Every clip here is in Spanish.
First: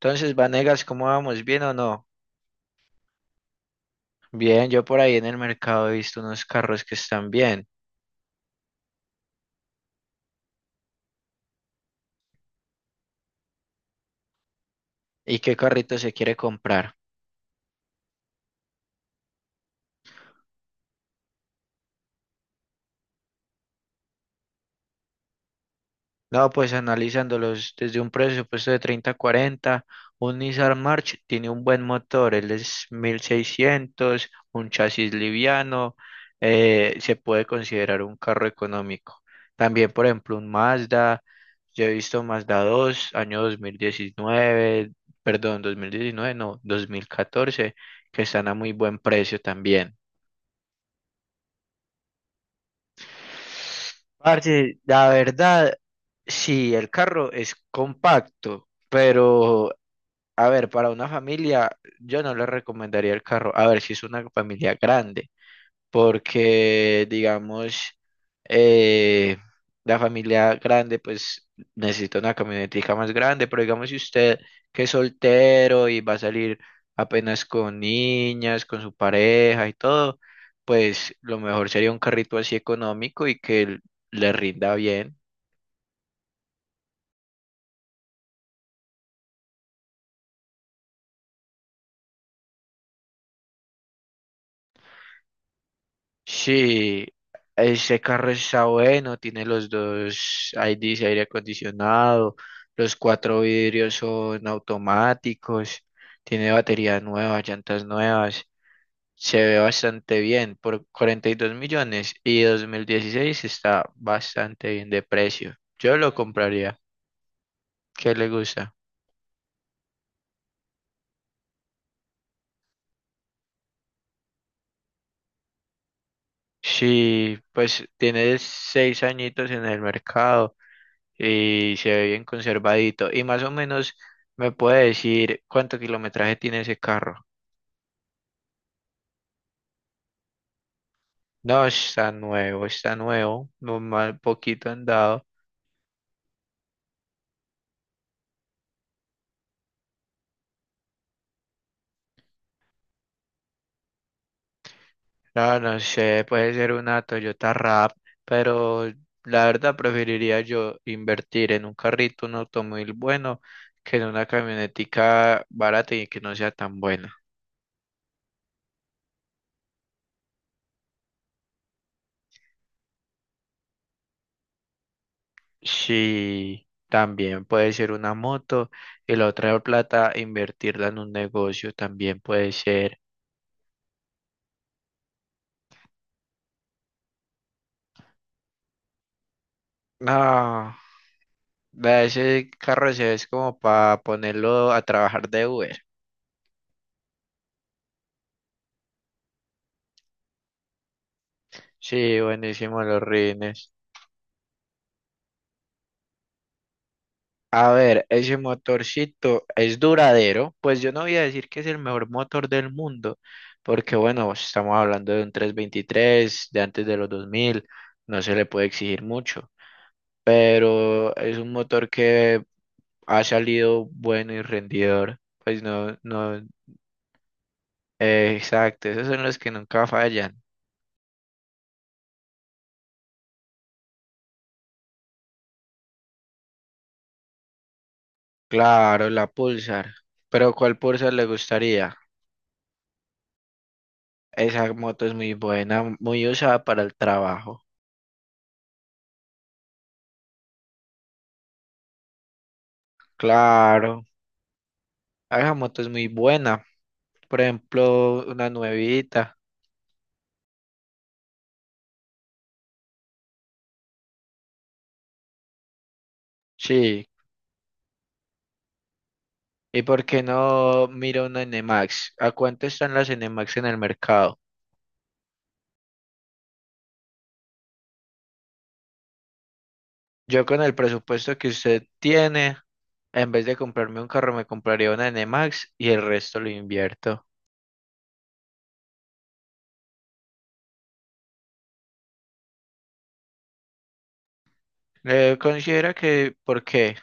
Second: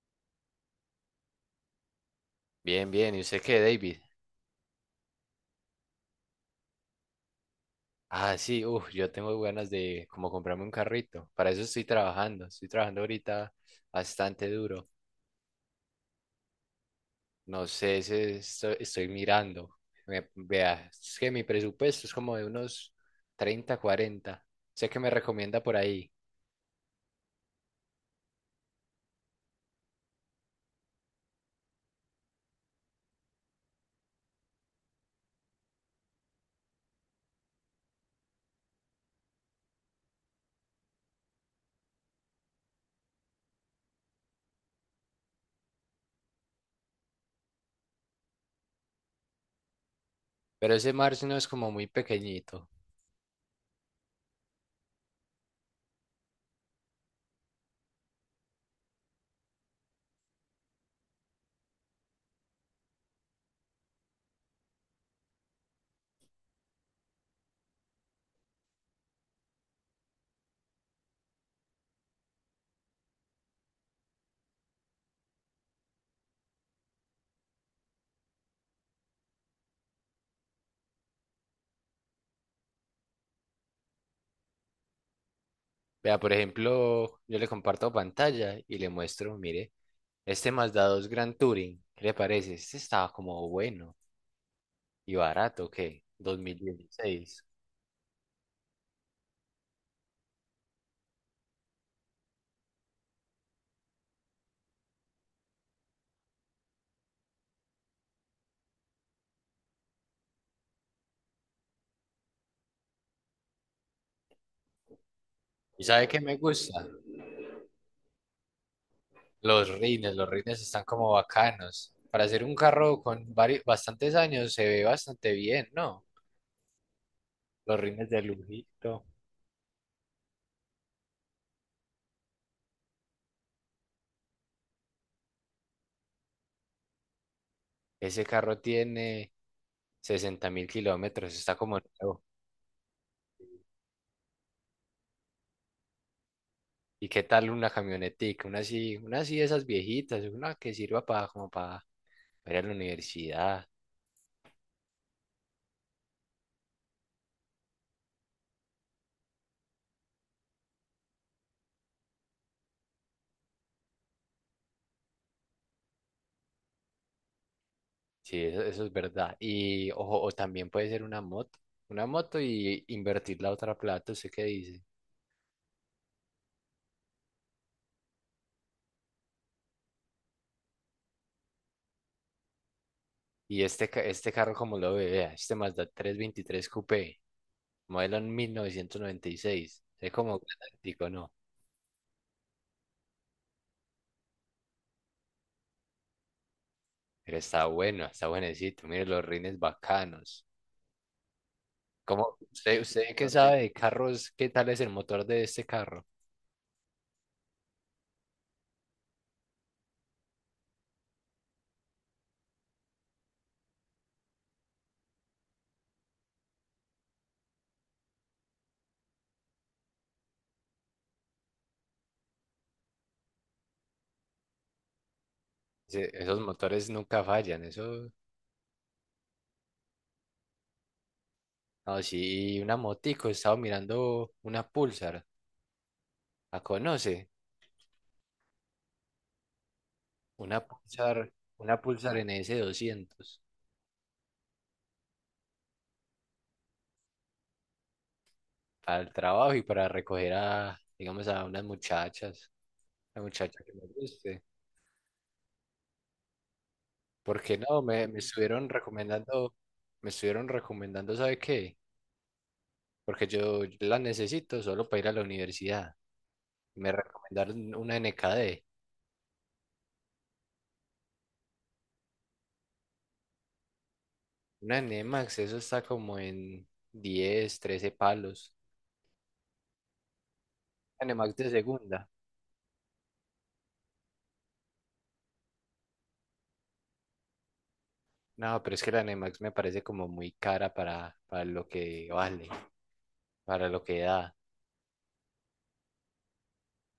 Entonces, Vanegas, ¿cómo vamos? ¿Bien o no? Bien, bien. ¿Y usted qué, David? Bien, yo por ahí en el mercado he visto unos carros que están bien. Ah, sí, uff, yo tengo ganas de como comprarme un carrito. Para eso estoy trabajando. Estoy trabajando ahorita bastante duro. ¿Y qué carrito se quiere comprar? No sé si estoy mirando. Vea, es que mi presupuesto es como de unos 30 40. Sé que me recomienda por ahí. No, pues analizándolos desde un presupuesto de 30 a 40, un Nissan March tiene un buen motor, él es 1600, un chasis liviano, se puede considerar un carro económico. También, por ejemplo, un Mazda, yo he visto Mazda 2 año 2019, perdón, 2019 no, 2014, que están a muy buen precio también. Pero ese Mars no es como muy pequeñito. Parce, la verdad, sí, el carro es compacto, pero a ver, para una familia, yo no le recomendaría el carro. A ver, si es una familia grande, porque digamos, eh, la familia grande pues necesita una camionetica más grande, pero digamos si usted, que es soltero y va a salir apenas con niñas, con su pareja y todo, pues lo mejor sería un carrito así económico y que le rinda bien. Vea, por ejemplo, yo le comparto pantalla y le muestro, mire, este Mazda 2 Grand Touring. ¿Qué le parece? Este estaba como bueno. Y barato, ¿qué? dos mil Sí, dieciséis ese carro está bueno, tiene los dos IDs, aire acondicionado, los cuatro vidrios son automáticos, tiene batería nueva, llantas nuevas, se ve bastante bien por 42 millones, y 2016 está bastante bien de precio. ¿Y Yo sabe lo qué me compraría. gusta? ¿Qué le gusta? Los rines están como bacanos. Para hacer un carro con varios, bastantes años se ve bastante bien, ¿no? Sí, Los pues rines de tiene seis lujito. añitos en el mercado. Y se ve bien conservadito. Y más o menos me puede decir cuánto kilometraje tiene ese carro. Ese carro tiene 60.000 kilómetros, está No, como nuevo. Está nuevo, no mal, poquito andado. ¿Y qué tal una camionetica? Una así de esas viejitas, una que sirva para como para ir a la universidad. No, no sé, puede ser una Toyota Rap, pero la verdad preferiría yo invertir en un carrito, un automóvil bueno, que en una camionetica barata y que no sea tan buena. Sí, eso es verdad. Y ojo, o también puede ser una moto. Una moto y invertir la otra plata, ¿usted qué dice? Sí, también puede ser una moto, y la otra plata invertirla en un negocio, también puede ser. Y este carro, como lo ve, vea, este Mazda 323 Coupé, modelo en 1996. Es como No, galáctico, ¿no? vea, ese carro se es como para ponerlo a trabajar de Uber. Pero está bueno, está buenecito. Mire los rines bacanos. Sí, ¿Cómo, buenísimo usted, los usted qué sabe rines. de carros, qué tal es el motor de este carro? A ver, ese motorcito es duradero. Pues yo no voy a decir que es el mejor motor del mundo, porque bueno, pues, estamos hablando de un 323 de antes de los 2000, no se le puede exigir mucho, pero es un motor que ha salido bueno y rendidor. Pues no, no, Esos motores nunca fallan. Eso, exacto, esos son los que nunca fallan. no, sí, una motico. He estado mirando una Pulsar. ¿La conoce? Claro, la Pulsar. Pero Una ¿cuál Pulsar Pulsar, le una gustaría? Pulsar N S 200. Esa moto es muy buena, muy usada para el trabajo. Para el trabajo y para recoger a, digamos, a unas muchachas. La muchacha que me Claro, guste. esa moto es muy buena. Por Porque no, me ejemplo, una estuvieron nuevita. recomendando, me estuvieron recomendando, ¿sabe qué? Porque yo la necesito solo para ir a la universidad. Me Sí. recomendaron una N K D. ¿Y por qué no mira una NMAX? ¿A cuánto están las NMAX en el mercado? Una NMAX, eso está como en 10 13 palos. Yo con el Una presupuesto NMAX que de usted segunda. tiene, en vez de comprarme un carro, me compraría una NMAX y el resto lo invierto. No, pero es que la NMAX me parece como muy cara para lo que vale, para lo que da. Considera que, ¿por qué?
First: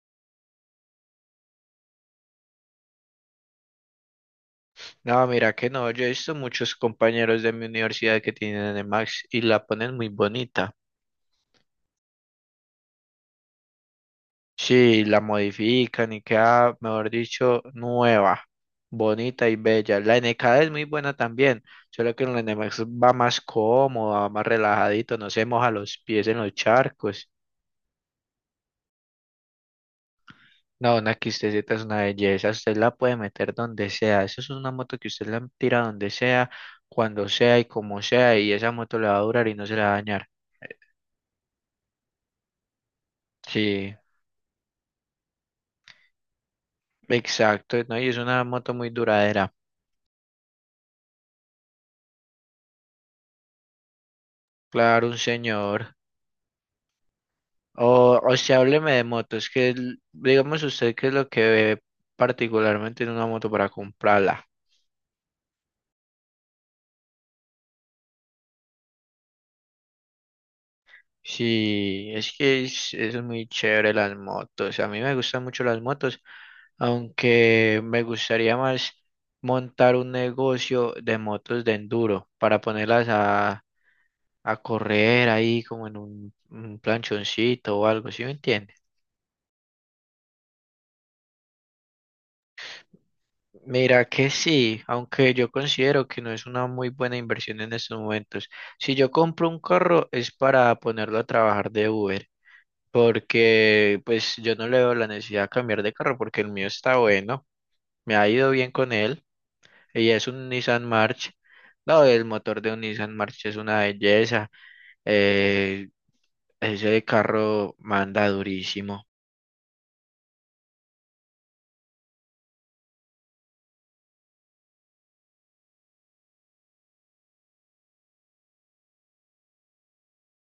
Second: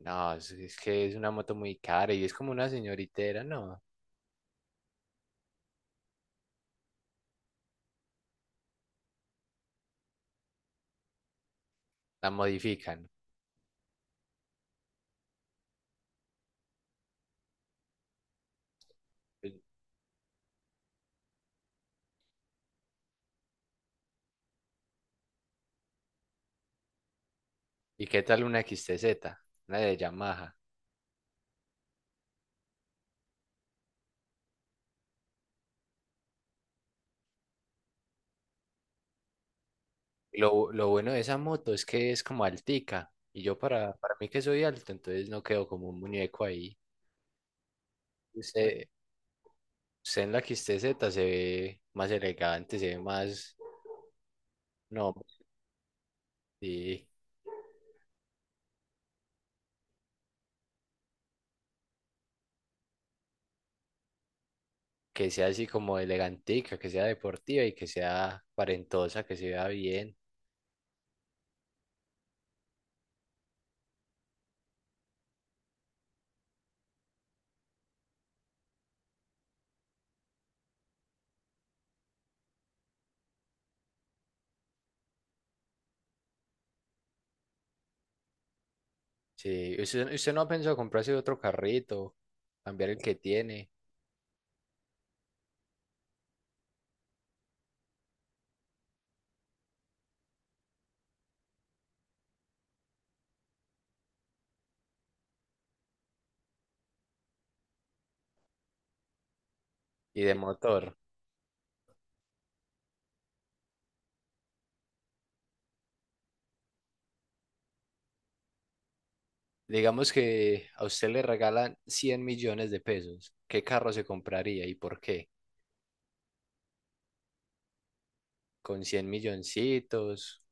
No, es que es una moto muy cara y es como una señoritera, no, No, mira que no, yo he visto muchos compañeros de mi universidad que tienen Nemax y la ponen muy bonita. la modifican. Sí, la modifican y queda, mejor dicho, nueva, bonita y bella. La N K es muy buena también, solo que la Nemax va más cómoda, más relajadito, no se moja los pies en los charcos. ¿Y qué tal una X T Z? Una de Yamaha. No, una XTZ es una belleza, usted la puede meter donde sea. Eso es una moto que usted la tira donde sea, cuando sea y como sea, y esa moto le va a durar y no se la va a dañar. Lo bueno de esa moto es que es como altica. Y yo para, Sí. para mí que soy alto, entonces no quedo como un muñeco ahí. Exacto, ¿no? Y es una moto Usted, muy duradera. usted en la X T Z se ve más elegante, se ve más... Claro, No, un señor. y O sea, hábleme de motos, que digamos usted qué es lo que ve particularmente en una moto para comprarla. que sea así como elegantica, que sea deportiva y que sea aparentosa, que se vea bien. Sí, es que es muy chévere las motos. A mí me gustan mucho las motos, aunque me gustaría más montar un negocio de motos de enduro para ponerlas a correr ahí como en un planchoncito o algo, ¿sí me entiende? Sí, ¿usted no ha pensado comprarse otro carrito, cambiar el que tiene Mira que sí, aunque yo considero que no es una muy buena inversión en estos momentos. Si yo compro un carro es para ponerlo a trabajar de Uber, porque pues yo no le veo la necesidad de cambiar de carro porque el mío está bueno, me ha ido bien con él y y es de un Nissan motor? March. No, el motor de un Nissan March es una belleza. eh, ese carro manda durísimo. Digamos que a usted le regalan 100 millones de pesos. ¿Qué carro se compraría y por qué? Con 100 milloncitos,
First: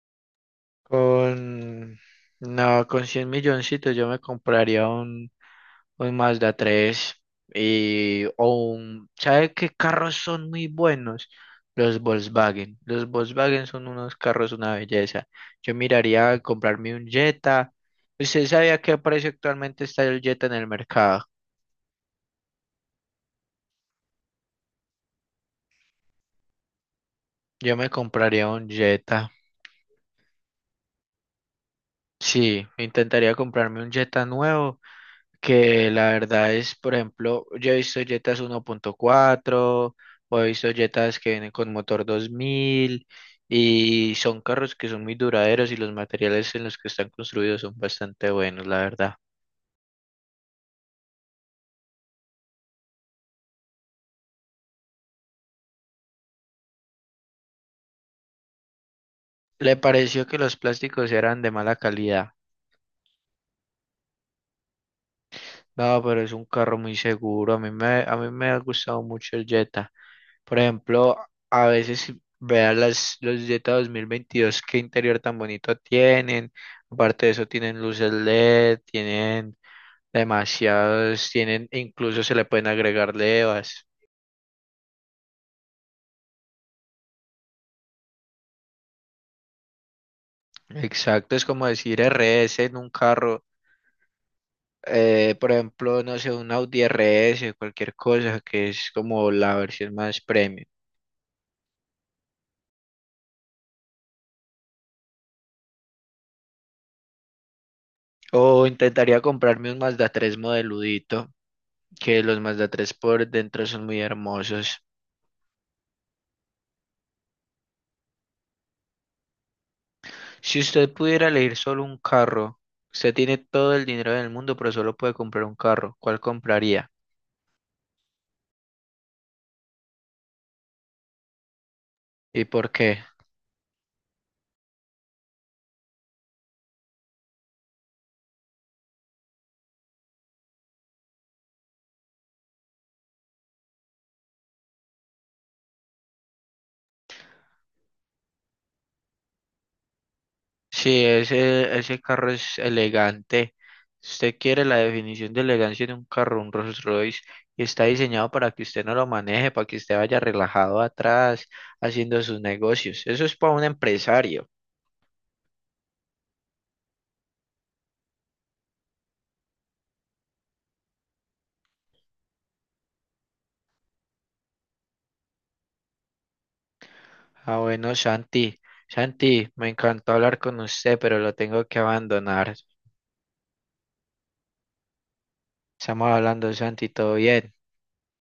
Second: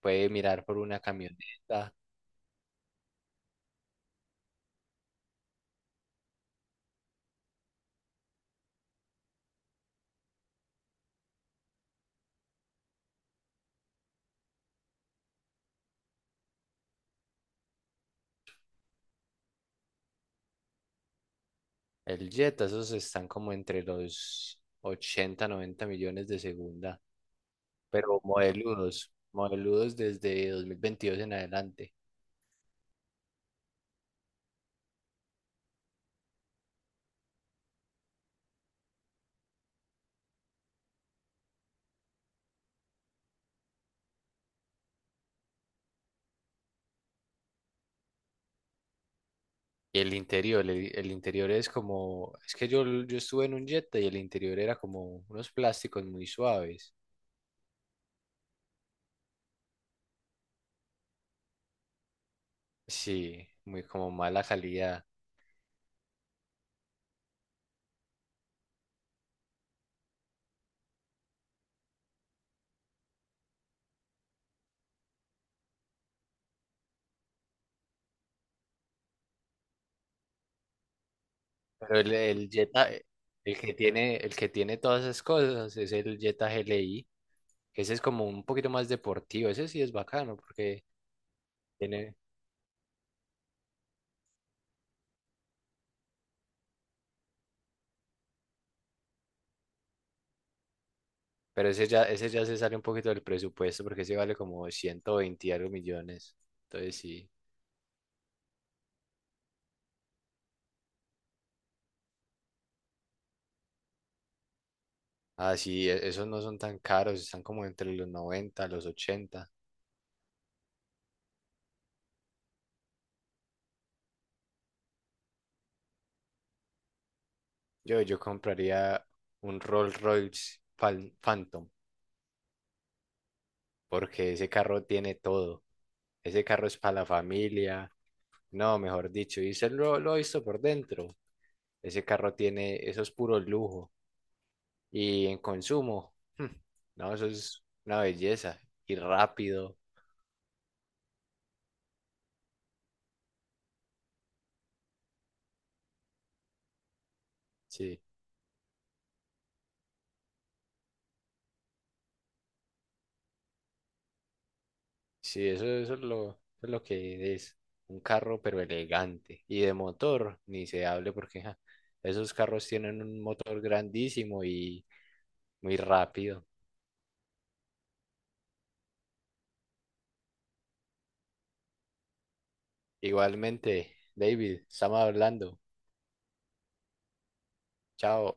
puede mirar por una camioneta. Con, no, con 100 milloncitos yo me compraría un Mazda 3 y, o un, ¿sabe qué carros son muy buenos? Los Volkswagen. Los Volkswagen son unos carros una belleza. Yo miraría a comprarme un Jetta. ¿Usted sabe a qué precio actualmente está el Jetta en el mercado? El Jetta, esos están como entre los 80 90 millones de segunda, Yo me pero compraría un modeludos, Jetta. modeludos desde 2022 en adelante. Sí, intentaría comprarme un Jetta nuevo que la verdad es, por ejemplo, yo he visto Jetas 1.4 o he visto Jetas que vienen con motor 2000, y son carros que son muy duraderos y los materiales en los que están construidos son bastante buenos, la verdad. Y el interior, el interior es como, es que yo estuve en un Jetta y el interior era como unos plásticos muy suaves. Le pareció que los plásticos eran de mala calidad. Sí, muy como mala calidad. No, pero es un carro muy seguro. A mí me ha gustado mucho el Jetta. Por ejemplo, a veces vean los Jetta 2022, qué interior tan bonito tienen. Aparte de eso, tienen luces LED, tienen demasiados, tienen, Pero el, incluso se le el pueden Jetta, agregar el que levas. tiene, el que tiene todas esas cosas es el Jetta GLI, que ese es como un poquito más deportivo, ese sí es bacano porque Exacto, es como decir tiene, RS en un carro. Por ejemplo, no sé, un Audi RS, cualquier cosa que es como la versión más premium. pero ese ya se sale un poquito del presupuesto porque ese vale como 120 y algo millones. Entonces sí, O intentaría comprarme un Mazda 3 modeludito, que los Mazda 3 por dentro son muy hermosos. ah sí, esos no son tan caros, están como entre los 90 los ochenta. Si usted pudiera elegir solo un carro, usted tiene todo el dinero del mundo, pero solo puede comprar un carro. ¿Cuál compraría? Yo compraría un Rolls Royce Phantom ¿Y por qué? porque ese carro tiene todo. Ese carro es para la familia. No, mejor dicho, y lo he visto por dentro. Ese carro tiene, eso es puro lujo. Y en consumo, no, eso es una belleza. Y rápido. Si ese carro es elegante, si usted quiere la definición de elegancia de un carro, un Rolls Royce, y está Sí, diseñado para que usted no lo maneje, para que usted vaya relajado atrás haciendo sus negocios. Eso es para un empresario. sí, eso, eso es lo que es. Un carro, pero elegante. Y de motor, ni se hable porque ja, esos carros tienen un motor grandísimo y muy rápido. Ah, bueno, Santi. Santi, me encantó hablar con usted, pero lo tengo que abandonar. Igualmente, David, estamos hablando. Estamos hablando, Santi, todo bien. Chao.